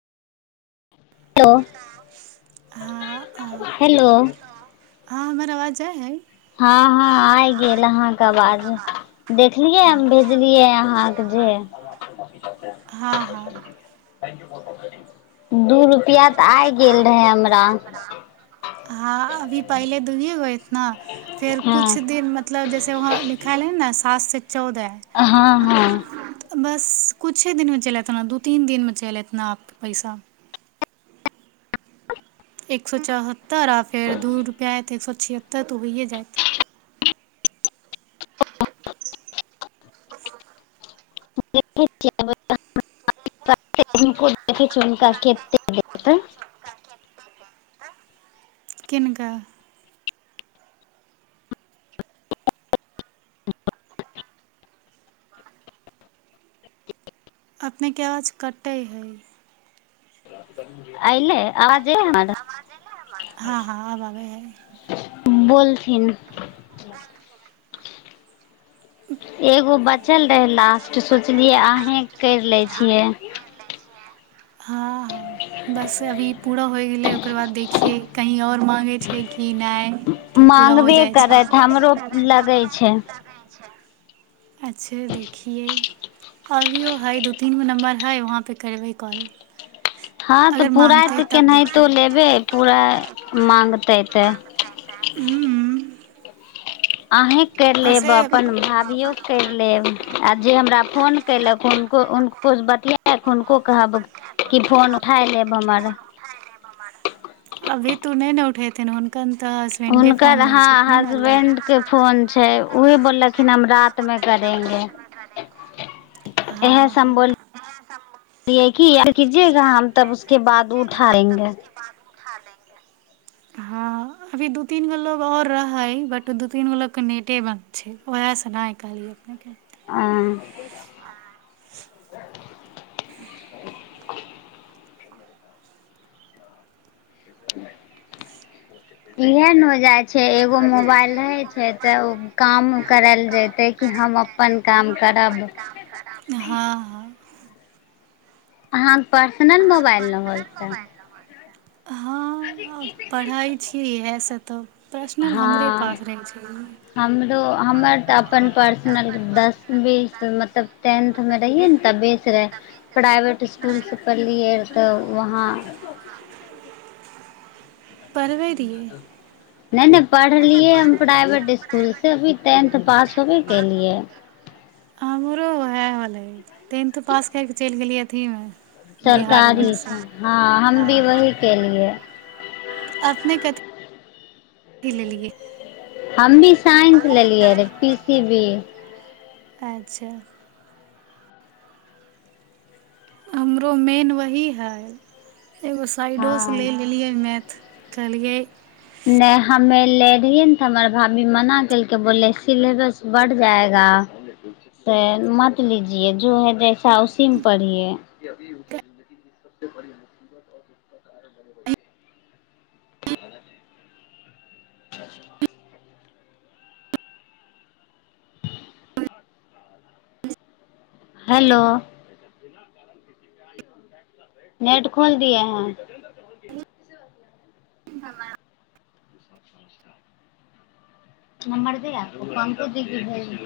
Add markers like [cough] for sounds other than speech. तऽ हँ हेलो हँ हमर आवाज आइ है हँ हँ आइ गेल अहाके बाद देखलियै हम हँ भेजलियै अहाँके जे हँ हँ दू रुपैआ तऽ आइ गेल रहै हमरा हँ अभी पहिले दुूहिए ग न फेर कुछ हँ दिन मतलब जैसे वहाँं लिखाल है न खास चौदह हँ हँ बस कछुे दिनमे चल एत ने दू तीन दिनमे चल एतना आप पैसा एक सए चहत तरा फेर दू रुपैआ त एक स छिहत्तर तऽ होइए जायत हुनको देखैत छिय हुनका कतेक देत किननका अपनेके आवाज कटै हइ [inaudible] आइल आाज हँ हँ आब आबै हइ बोल थिन एगो बात चल रहै लास्ट सोचलियै अहीँ करि लै छियै हँ ह बस अभी पूरा होय गेलै ओकर बाद देखियै कहीँ आओर माङगै छै कि नहि कि पूरा हो मांगबे जाइ छै करत हमरो लगै छै अच्छा देखियै अभियओ हइ दू तीन गो नम्बर हइ वहाँपे करबै कॉल हँ तऽ अगर पूरा माँगतै तऽ तब केनाहितो देखियै लेबै पूरा मागतै तऽ हू अहीँ करि लेब अपन भाभियोक करि लेब आओर जे हमरा फोन कलक हुनको हुनको बतियाक हुनको कहब कि फोन उठााय लेब हमर त हुनकर हँ अल्ले हसबैंड के फोन छै उही बोललखिन हम रातति मे करेंगे इएह हँ हँ सम्बोलियै कि कीजेगा हम तब उसके बाद उठाेंगे हँ अभी दू तीन गो लोको आओर रहै बट दू तीन गो लोकके नेटे बन्द छै उएहसँ नहि कहलियै अपनेके आ इहन मजा छै एगो मोबाइल रहे छै तऽ ओ काम करायल जैतै कि हम अपन काम करब हँ हँ अहाँ पर्सनल मोबाइल नहि होलतै हँ पढ़ाइ छियै इएह सब तब हँ हमरो हमर तऽ अपन पर्सनल दस बीस मतलब टेंथमे रहियै ने तबस रहै प्राइवेट इसकुलसँ पढ़लियै तऽ वहाँ पढ़बै रहियै नहि नहि पढ़लियै हम प्राइवेट इकुल से भी टेंथ पास होबे केलियै हमरो वह होले टेंथ पास कर के चलि गेलिय अथी मे सरकारीसँ हँ हम भी हँ वही केलियए की लेलियै सीवी अच्छा हमरो मेन वही हइ एगो साइडोसँ हँ लऽ लेलियै मैथ कलगइ नहि हमे ले रहियै ने तऽ हमर भाभी मना केलके बोले सिलेबस बढ़ जाएगा से मत लीजिये जो है जैसा उसीमे पढ़िये अच्छा हेलो नेट खोल दिए हैं क नमदे द